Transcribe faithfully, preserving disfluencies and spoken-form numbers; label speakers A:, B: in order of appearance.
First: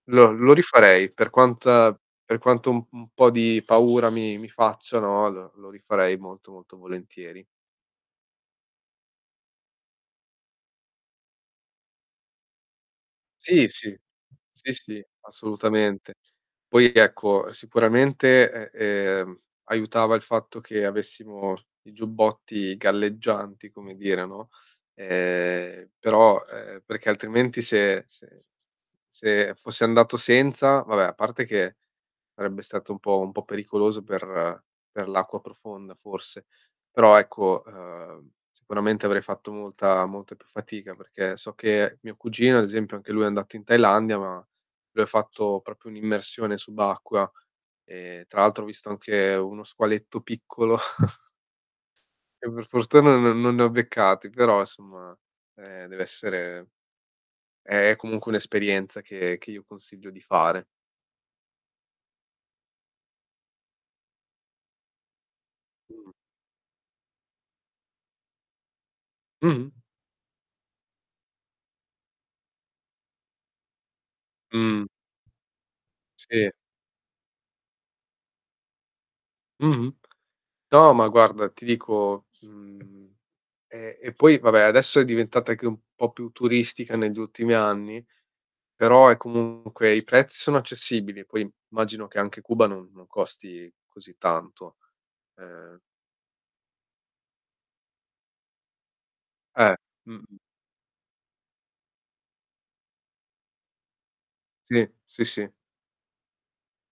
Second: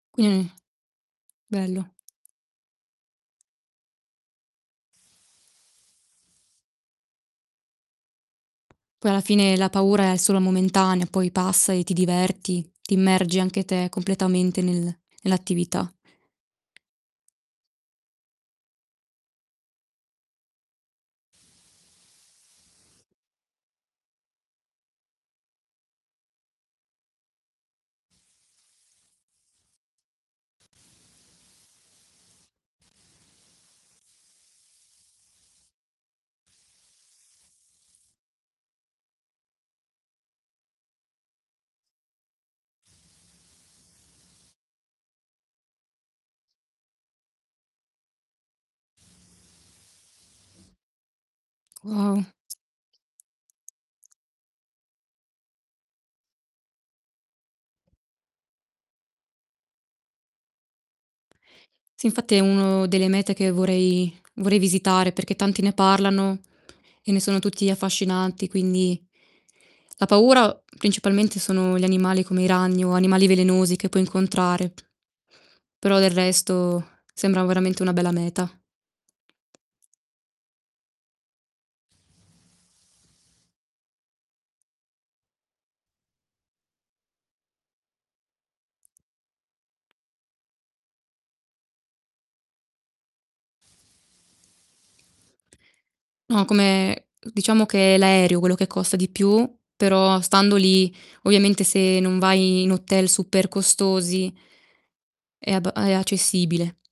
A: Lo
B: Mh,
A: lo rifarei per
B: bello.
A: quanta per quanto un un po' di paura mi mi faccia, no. L lo rifarei molto, molto volentieri.
B: Poi alla fine la paura è solo momentanea, poi passa e ti diverti, ti immergi anche
A: Sì,
B: te
A: sì,
B: completamente
A: sì,
B: nel
A: sì,
B: nell'attività.
A: assolutamente. Poi, ecco, sicuramente, e ehm, aiutava il fatto che avessimo i giubbotti galleggianti, come dire, no. Ehm, però ehm perché altrimenti se se se fossi andato senza, vabbè a parte che sarebbe stato un po' un po' pericoloso per per l'acqua profonda forse. Però ecco, ehm, sicuramente avrei fatto molta, molta più fatica perché so che, mio cugino ad esempio anche lui è andato in Thailandia, ma lui ha fatto propio un'immersione subacquea e tra l'altro visto anche uno squaletto piccolo,
B: Wow.
A: che per fortuna non non ne ho beccati, però insomma, ehm, dev'essere è comunque un'esperienza che che io consiglio di fare.
B: Sì infatti è uno delle mete che vorrei vorrei visitare perché tanti ne
A: Mh.
B: parlano e ne sono tutti affascinanti, quindi
A: Mh-mh.
B: la paura principalmente sono gli animali come i ragni o animali velenosi che puoi incontrare,
A: Mh.
B: però del
A: Sì.
B: resto sembra veramente una bella meta.
A: Mh-mh. No, ma guarda ti dico mhmm, e e poi vabbè adesso è diventata anche un po' più turistica negli ultimi anni, però è comunque i prezzi sono accessibili, poi immagino che anche Cuba non non costi così tanto. Ehm
B: No, come diciamo che è l'aereo quello che costa di più,
A: Eh,
B: però
A: mh-mh.
B: stando lì ovviamente se non vai in hotel super costosi
A: Sì. Sì, sì.
B: è abba è accessibile.